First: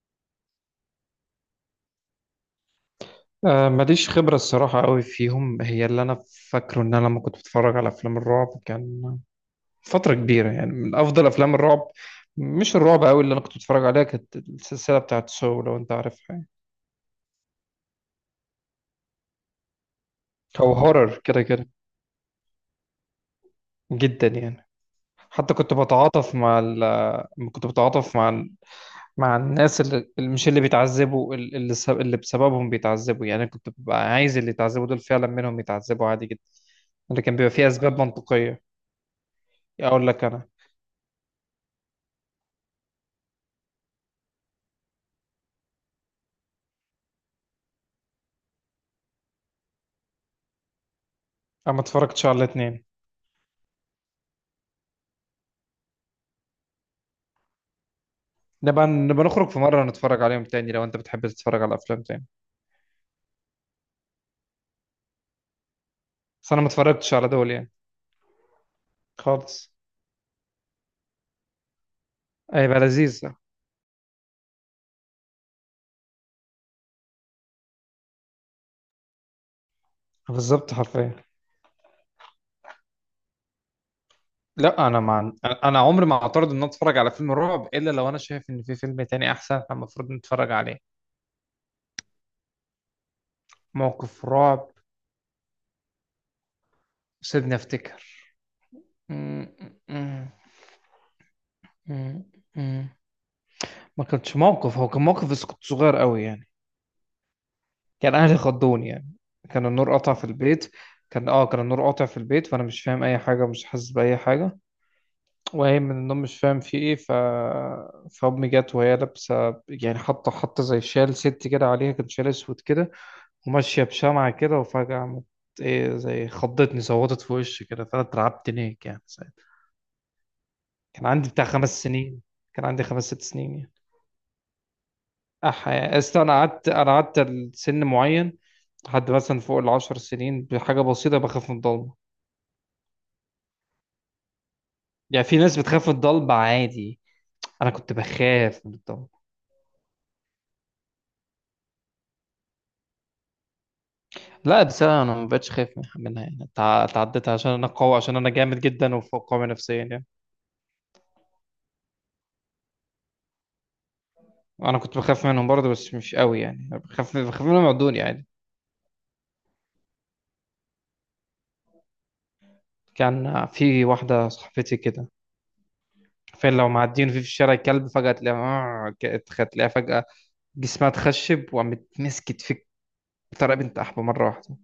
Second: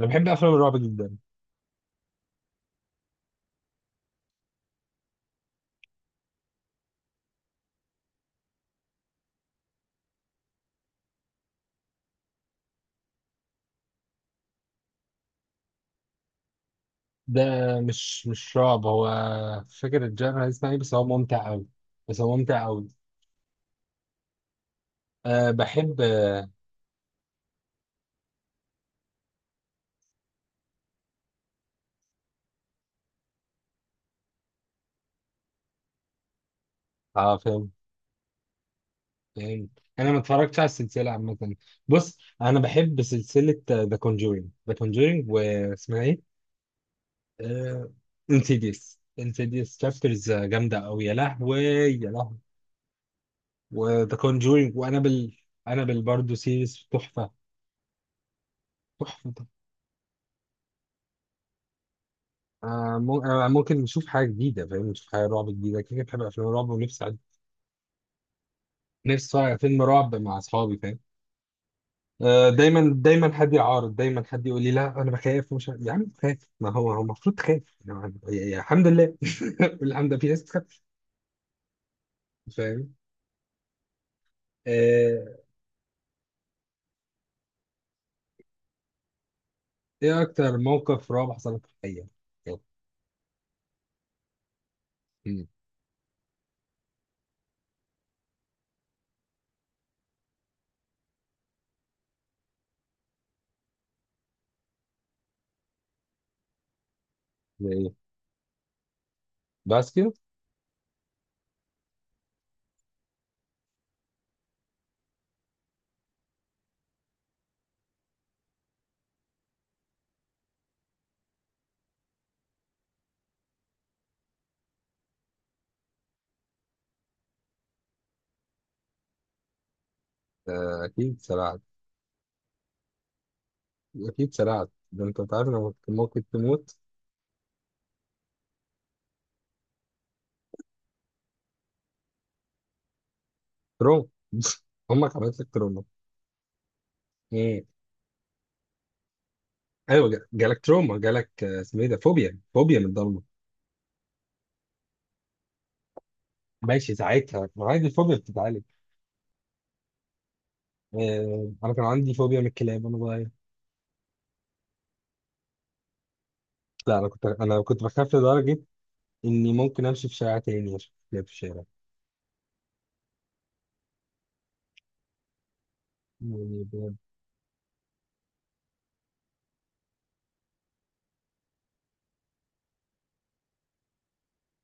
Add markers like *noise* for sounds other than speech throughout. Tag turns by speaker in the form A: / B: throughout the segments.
A: انا بحب افلام الرعب جدا.
B: آه، ماليش خبرة الصراحة قوي فيهم. هي اللي أنا فاكره إن أنا لما كنت بتفرج على أفلام الرعب كان فترة كبيرة، يعني من أفضل أفلام الرعب، مش الرعب قوي اللي أنا كنت بتفرج عليها، كانت السلسلة بتاعت سو، لو أنت عارفها يعني،
A: ده مش رعب هو. مش فاكر الجانر اسمها
B: أو
A: ايه بس هو
B: هورر كده
A: ممتع قوي.
B: كده،
A: بس هو ممتع قوي.
B: جدا يعني.
A: أه
B: حتى
A: بحب اه.
B: كنت بتعاطف مع الناس اللي مش اللي بيتعذبوا، اللي بسببهم بيتعذبوا يعني. أنا كنت ببقى عايز اللي يتعذبوا دول فعلا منهم يتعذبوا عادي جدا، اللي كان بيبقى فيه
A: فيلم
B: أسباب منطقية.
A: فيلم.
B: أقول
A: انا ما
B: لك أنا،
A: اتفرجتش على السلسله عامه. بص انا بحب سلسله ذا كونجورينج، ذا كونجورينج واسمها ايه، انسيديوس، انسيديوس تشابترز جامده قوي، يا لهوي
B: انا ما
A: يا
B: اتفرجتش
A: لهوي.
B: على الاثنين.
A: وذا كونجورينج وانابل. انابل برضه سيريز تحفه.
B: نبقى
A: تحفه.
B: نخرج في مره نتفرج عليهم تاني، لو انت بتحب تتفرج على افلام تاني.
A: ممكن نشوف حاجة جديدة، فاهم، نشوف حاجة رعب جديدة، كده كده بحب أفلام
B: بس انا ما
A: الرعب، ونفسي
B: اتفرجتش على دول يعني،
A: نفسي أتفرج على
B: خالص.
A: فيلم رعب مع أصحابي، فاهم. آه
B: هيبقى
A: دايما
B: لذيذ
A: دايما
B: ده.
A: حد يعارض، دايما حد يقول لي لا أنا بخاف مش عارف. يا عم خاف، ما هو هو المفروض تخاف يعني، الحمد لله *laughs* الحمد لله في ناس
B: بالظبط
A: تخاف.
B: حرفيا.
A: فاهم.
B: لا، انا مع
A: آه،
B: انا أنا عمري ما اعترض ان أنا اتفرج على فيلم رعب، الا لو انا شايف ان في فيلم تاني احسن احنا المفروض
A: إيه
B: نتفرج
A: أكتر
B: عليه.
A: موقف رعب حصل لك في الحقيقة؟ يلا.
B: موقف رعب؟
A: مم.
B: سيبني افتكر. م- م- م- م- م. ما كانش موقف، هو كان موقف بس كنت صغير قوي يعني.
A: زي إيه؟
B: كان اهلي خضوني يعني. كان
A: بس
B: النور
A: كده.
B: قطع في البيت. كان كان النور قاطع في البيت، فانا مش فاهم اي حاجه، مش حاسس باي حاجه وهي من النوم، مش فاهم في ايه. ف فامي جت وهي لابسه يعني، حاطه حاطه زي شال ست كده عليها، كان شال اسود كده، وماشيه بشمعه كده، وفجاه عملت ايه زي خضتني، صوتت في وشي كده، فانا اترعبت هناك يعني ساعتها.
A: آه
B: كان
A: أكيد
B: عندي بتاع
A: سرعت.
B: خمس سنين، كان عندي خمس ست سنين يعني.
A: أكيد سرعت ده، أنت عارف لما
B: أصل
A: ممكن
B: أنا قعدت،
A: تموت.
B: أنا قعدت لسن معين، لحد مثلا فوق العشر سنين بحاجة بسيطة بخاف من الضلمة.
A: تروما *laughs* أمك
B: يعني في
A: عملت لك
B: ناس
A: تروما.
B: بتخاف من الضلمة عادي، أنا كنت بخاف من الضلمة.
A: ايوه، جالك تروما، جالك آه، اسمه ايه ده، فوبيا، فوبيا من الضلمه.
B: لا بس أنا، أنا ما بقتش خايف منها يعني، تع-
A: ماشي
B: تعديتها
A: ساعتها،
B: عشان أنا
A: عادي
B: قوي،
A: الفوبيا
B: عشان أنا جامد
A: بتتعالج.
B: جدا وفوق قوي نفسيا يعني.
A: آه، انا كان عندي فوبيا من الكلاب وانا صغير.
B: أنا كنت بخاف منهم برضه، بس مش قوي يعني،
A: لا انا
B: بخاف
A: كنت،
B: بخاف
A: انا
B: منهم،
A: كنت
B: عدوني
A: بخاف
B: عادي.
A: لدرجه اني ممكن امشي في شارع تاني عشان كلاب في الشارع.
B: كان في واحدة صاحبتي كده، فين
A: يعني
B: لو
A: بجد.
B: معديين في الشارع كلب فجأة تلاقيها، آه، ك- تلاقيها فجأة جسمها اتخشب، وقامت مسكت في الطريقه بنت احبه مره واحده.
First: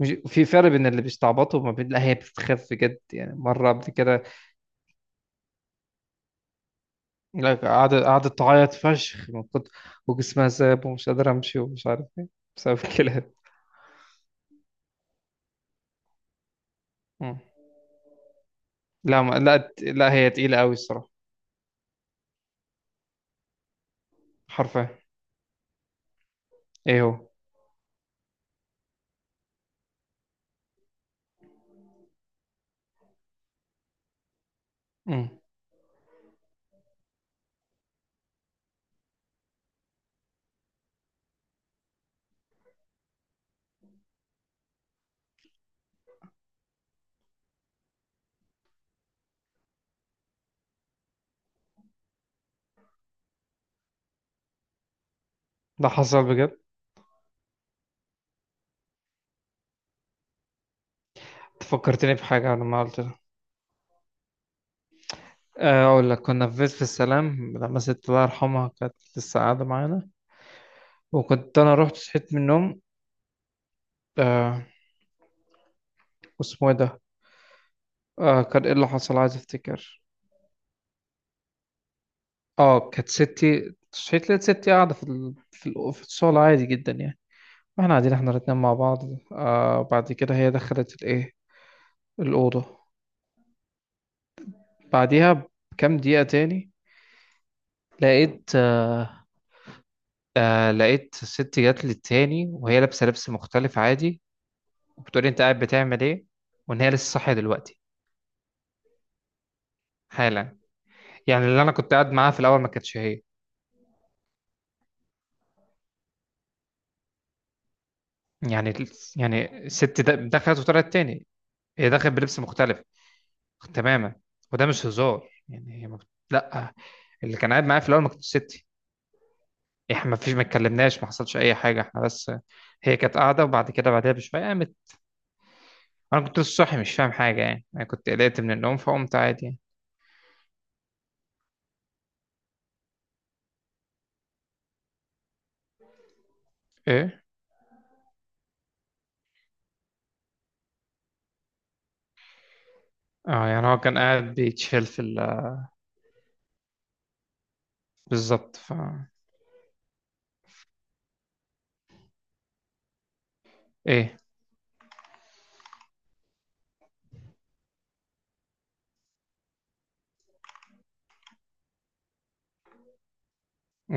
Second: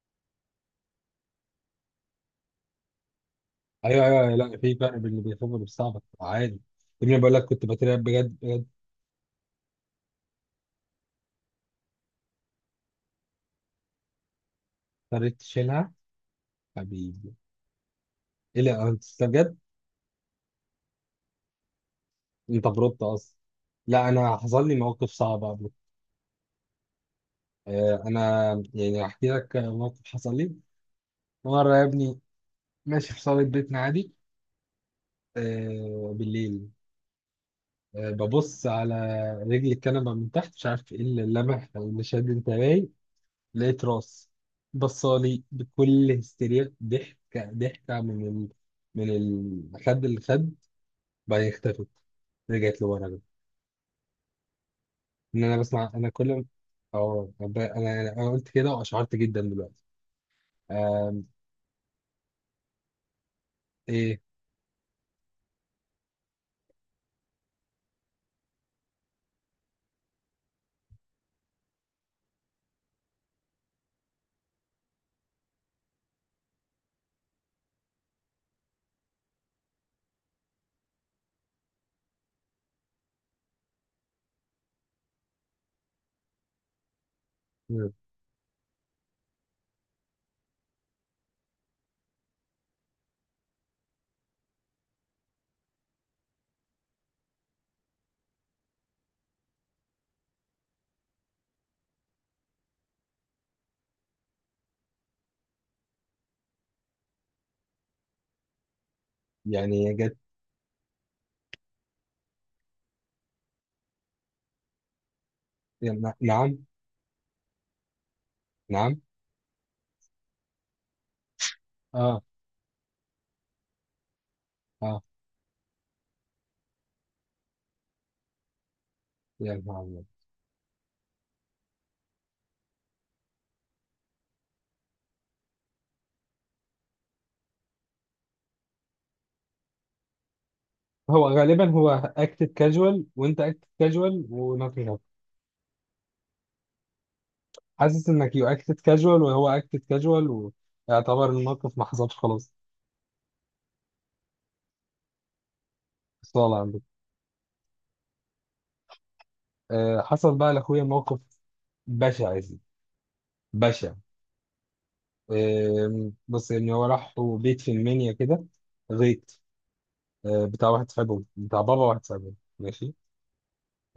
B: مش في فرق بين اللي بيستعبطوا وما بين، لا، هي بتتخف بجد يعني، مره قبل
A: ايوه ايوه
B: كده
A: أيوة، لا في فرق بين اللي بيخاف واللي بيستعبط، عادي. ابني بقول لك
B: لا،
A: كنت بترعب
B: قعدت
A: بجد
B: قعدت
A: بجد.
B: تعيط فشخ من كتر، وجسمها ساب ومش قادره امشي ومش عارف ايه، بسبب *laughs* الكلاب.
A: اضطريت تشيلها، حبيبي.
B: مم.
A: ايه، لا انت،
B: لا،
A: أنت
B: ما
A: بجد.
B: لا لا هي تقيله قوي الصراحه،
A: انت بربط اصلا. لا انا حصل لي
B: حرفيا.
A: مواقف صعبه قبل.
B: ايه هو؟
A: آه، انا يعني احكي لك موقف حصل لي مرة يا ابني. ماشي في صالة بيتنا عادي،
B: مم.
A: آه بالليل. آه ببص على رجل الكنبة من تحت، مش عارف ايه اللي لمح او اللي شد انتباهي. لقيت راس بصالي بكل هستيريا، ضحكة من من الخد اللي خد. بعدين اختفت. رجعت لورا بقى. ان انا
B: ده
A: بسمع، انا
B: حصل
A: كل ما-
B: بجد؟
A: اه طب انا قلت كده واشعرت جدا دلوقتي. آم.
B: فكرتني بحاجه لما قلت لها.
A: ايه.
B: آه، اقول لك، كنا في بيت في السلام لما ست الله يرحمها كانت لسه قاعده معانا، وكنت انا رحت صحيت من النوم. آه، واسمه ايه ده؟ آه، كان ايه اللي حصل، عايز افتكر. اه كانت ستي صحيت، لقيت ستي قاعدة في الشغل عادي جدا يعني، واحنا قاعدين احنا الاتنين مع بعض. آه بعد كده هي دخلت الأوضة، بعديها بكام دقيقة تاني، لقيت آه آه لقيت ستي جات لي تاني وهي لابسة لبس مختلف عادي، وبتقولي انت قاعد بتعمل ايه، وان هي لسه صاحية دلوقتي
A: يعني جت.
B: حالا. يعني اللي انا كنت قاعد معاها في الأول ما كانتش هي
A: يعني نعم.
B: يعني،
A: نعم.
B: يعني الست دخلت وطلعت تاني. هي دخلت
A: اه.
B: بلبس مختلف تماما. وده مش
A: اه
B: هزار يعني، هي ما بت... لا اللي كان قاعد معايا في الاول ما كانتش ستي.
A: يعني نعم.
B: احنا ما فيش، ما اتكلمناش، ما حصلش اي حاجه، احنا بس هي كانت قاعده، وبعد كده بعدها بشويه قامت. انا كنت لسه صاحي، مش فاهم حاجه يعني، انا كنت قلقت من النوم فقمت عادي يعني.
A: هو غالبا هو اكتد كاجوال، وانت اكتد كاجوال ونوتنجهام.
B: ايه.
A: حاسس انك يو اكتد كاجوال وهو اكتد كاجوال. ويعتبر الموقف ما حصلش، خلاص.
B: اه يعني هو كان قاعد بيتشيل في ال...
A: صالة عندك.
B: بالظبط
A: أه حصل بقى لاخويا موقف بشع يا سيدي، بشع.
B: ايه.
A: أه بص، يعني هو راح بيت في المنيا كده، غيط. أه بتاع واحد صاحبهم، بتاع بابا واحد صاحبهم، ماشي.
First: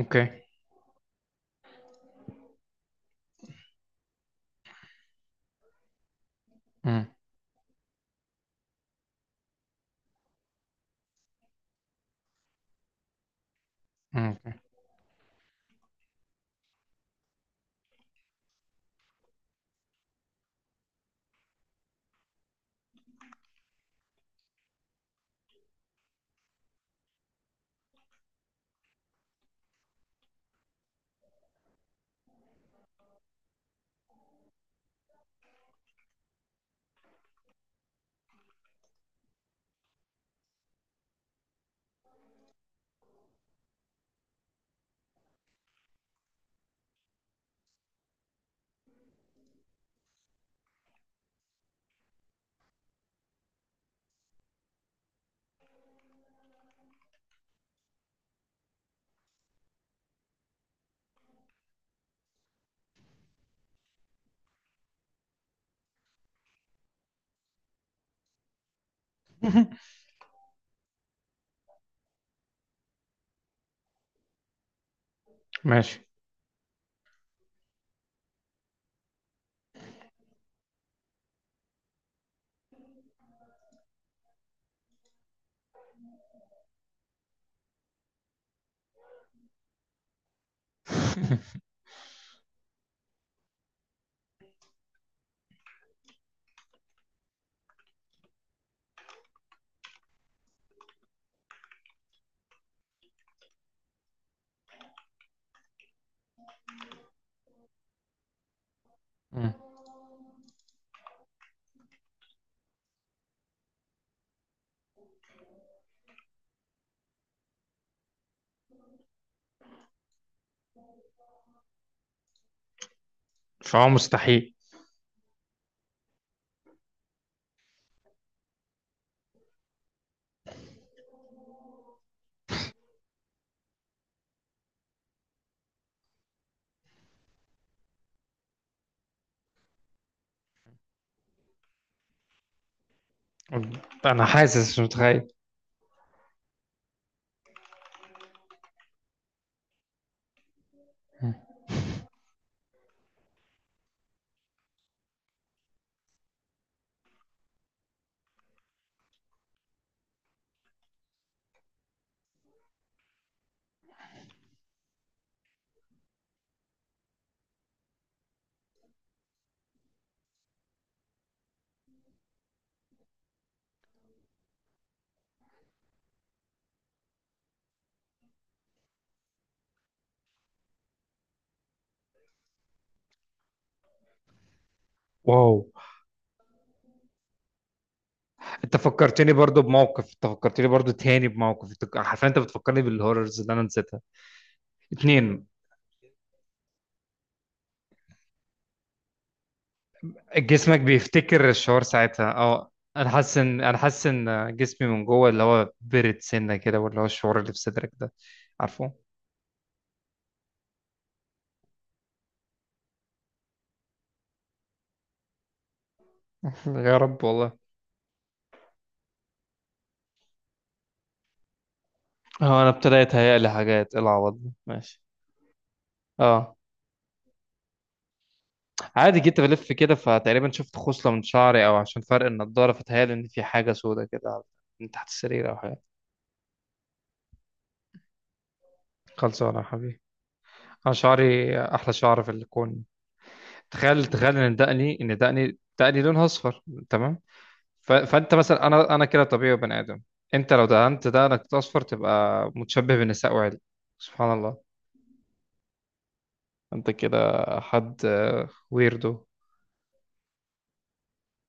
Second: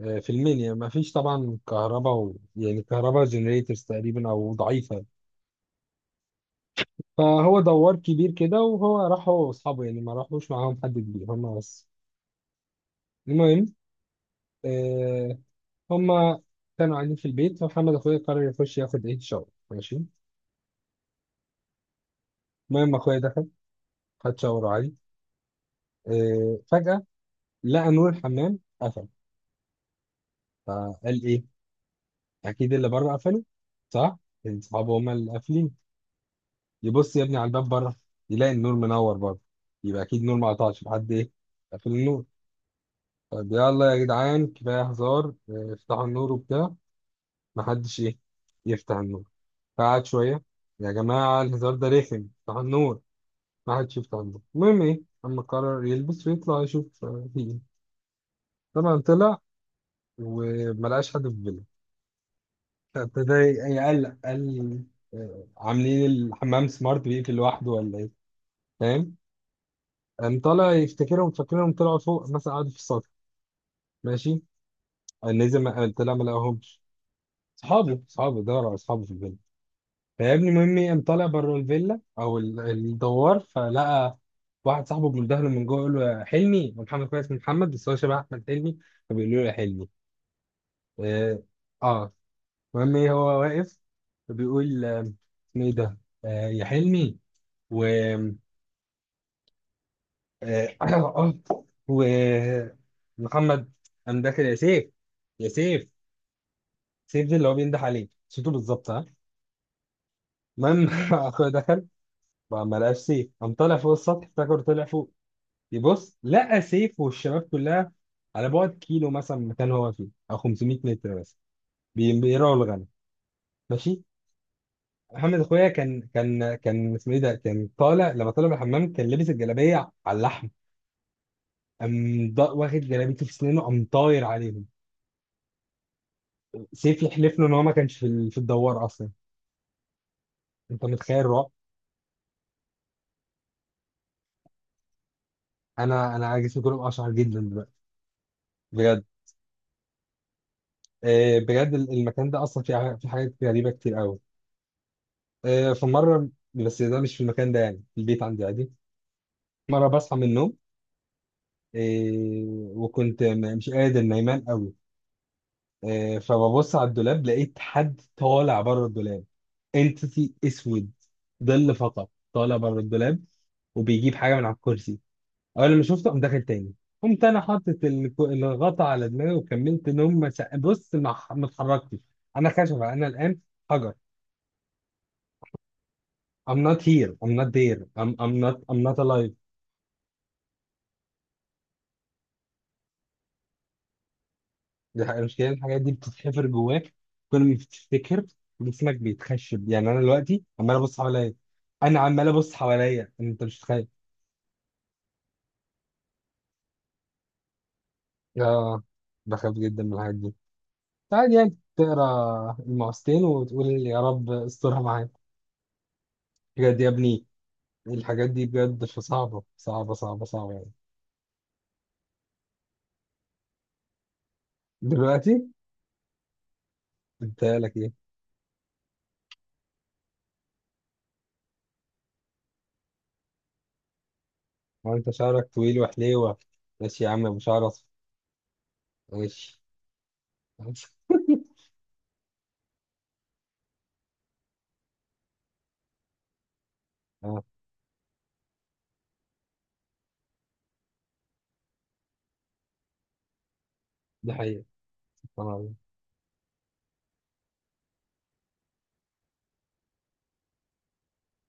A: أه في المنيا ما فيش طبعا كهرباء يعني كهرباء جنريتورز تقريبا او ضعيفة.
B: امم.
A: فهو دوار كبير كده، وهو راح هو واصحابه، يعني ما راحوش معاهم حد كبير، هما بس. المهم،
B: اوكي.
A: آه، هما كانوا قاعدين في البيت، فمحمد اخويا قرر يخش ياخد ايه شاور، ماشي. المهم اخويا دخل، خد شاور عادي. آه فجأة لقى نور الحمام قفل. فقال ايه، اكيد اللي بره قفله، صح، إن صحابه هما اللي قافلين. يبص يا ابني على الباب بره، يلاقي النور منور بره، يبقى اكيد النور ما قطعش، في حد ايه قفل النور. طب يلا يا جدعان، كفايه هزار، آه، افتحوا النور وبتاع. محدش ايه يفتح النور. قعد شوية. يا جماعة الهزار ده رخم، افتح النور. محدش يفتح النور. المهم ايه، أما قرر يلبس ويطلع يشوف آه، في ايه. طبعا طلع وملقاش حد في الفيلا. فابتدى يقلق، قال آه، عاملين الحمام سمارت بيقفل لوحده ولا ايه، فاهم. قام طالع يفتكرهم، فاكرهم طلعوا فوق مثلا، قعدوا في السطح، ماشي. قام نزل،
B: ماشي.
A: طلع ما لقاهمش. صحابه دور على اصحابه في الفيلا. فيا ابني، مهم قام طالع بره الفيلا او الدوار، فلقى واحد صاحبه بيندهله من جوه، يقول له يا حلمي. ومحمد كويس من محمد، بس هو شبه احمد حلمي، فبيقول له يا حلمي. اه
B: *laughs*
A: آه. المهم ايه، هو واقف، فبيقول آه، اسمه ايه ده، آه يا حلمي، و، آه *coughs* *clears throat* و، محمد قام داخل، يا سيف، يا سيف. سيف ده اللي هو بينده عليه صوته بالظبط، ها.
B: مم.
A: المهم *laughs* اخويا دخل، ما لقاش سيف. قام طالع فوق السطح، افتكر طلع فوق. يبص لقى سيف والشباب كلها على بعد كيلو مثلا من المكان هو فيه، او 500 متر مثلا، بي- بيرعوا الغنم،
B: فهو
A: ماشي.
B: مستحيل.
A: محمد اخويا كان، كان اسمه ايه ده، كان طالع لما طالع من الحمام كان لابس الجلابيه على اللحم، قام واخد جلابيته في سنينه قام طاير عليهم. سيف يحلف له ان هو ما كانش في في الدوار اصلا. انت متخيل الرعب؟
B: انا حاسس مش متخيل.
A: انا جسمي كله اشعر جدا دلوقتي، بجد.
B: مم.
A: آه، بجد المكان ده اصلا فيه في حاجات غريبه كتير قوي. آه، في مره، بس ده مش في المكان ده يعني، في البيت عندي عادي. مرة بصحى من النوم، إيه، وكنت مش قادر نايمان قوي. إيه فببص على الدولاب، لقيت حد طالع بره الدولاب، انتيتي اسود، ظل فقط طالع بره الدولاب وبيجيب حاجة من على الكرسي. أول ما شفته قام داخل تاني. قمت أنا حاطط الغطا على دماغي وكملت نوم. ما سق- بص، ما اتحركتش. أنا خشبة أنا الآن، حجر.
B: واو.
A: I'm not here, I'm not there, I'm not
B: انت
A: I'm not alive.
B: فكرتني برضو بموقف، انت فكرتني برضو تاني بموقف، انت حرفيا انت بتفكرني بالهوررز اللي انا نسيتها،
A: دي حقيقة،
B: اتنين.
A: المشكلة إن الحاجات دي بتتحفر جواك. كل ما بتفتكر جسمك بيتخشب، يعني أنا دلوقتي عمال
B: جسمك
A: أبص حواليا.
B: بيفتكر الشعور
A: أنا عمال
B: ساعتها،
A: أبص
B: اه. انا
A: حواليا،
B: حاسس
A: أنت مش
B: ان انا
A: متخيل.
B: حاسس ان جسمي من جوه اللي هو برد سنه كده، واللي هو الشعور اللي في صدرك ده،
A: آه
B: عارفه.
A: بخاف جدا من الحاجات دي. عادي يعني تقرا المقصتين وتقول يا رب استرها معايا.
B: *laughs*
A: بجد يا
B: يا رب
A: ابني،
B: والله.
A: الحاجات دي بجد صعبة صعبة صعبة صعبة يعني.
B: اه، انا ابتديت هيئ لي حاجات. إيه العوض ده؟ ماشي.
A: دلوقتي.
B: اه،
A: أنت لك إيه؟
B: عادي جيت بلف كده، فتقريبا شفت خصلة من شعري، او عشان فرق النضارة فتهيألي ان في حاجة سودة كده من
A: هو
B: تحت
A: أنت شعرك
B: السرير او
A: طويل
B: حاجة.
A: وحليوة. ماشي يا عم أبو شعر أصفر.
B: خلصانه
A: ماشي
B: يا حبيبي.
A: *laughs*
B: انا شعري احلى شعر في الكون. تخيل، تخيل ان دقني لونها اصفر. تمام.
A: آه،
B: فانت مثلا، انا كده طبيعي بني ادم. انت لو دهنت دقنك اصفر تبقى متشبه بالنساء، وعادي.
A: دي
B: سبحان الله.
A: حقيقة.
B: انت كده حد، ويردو.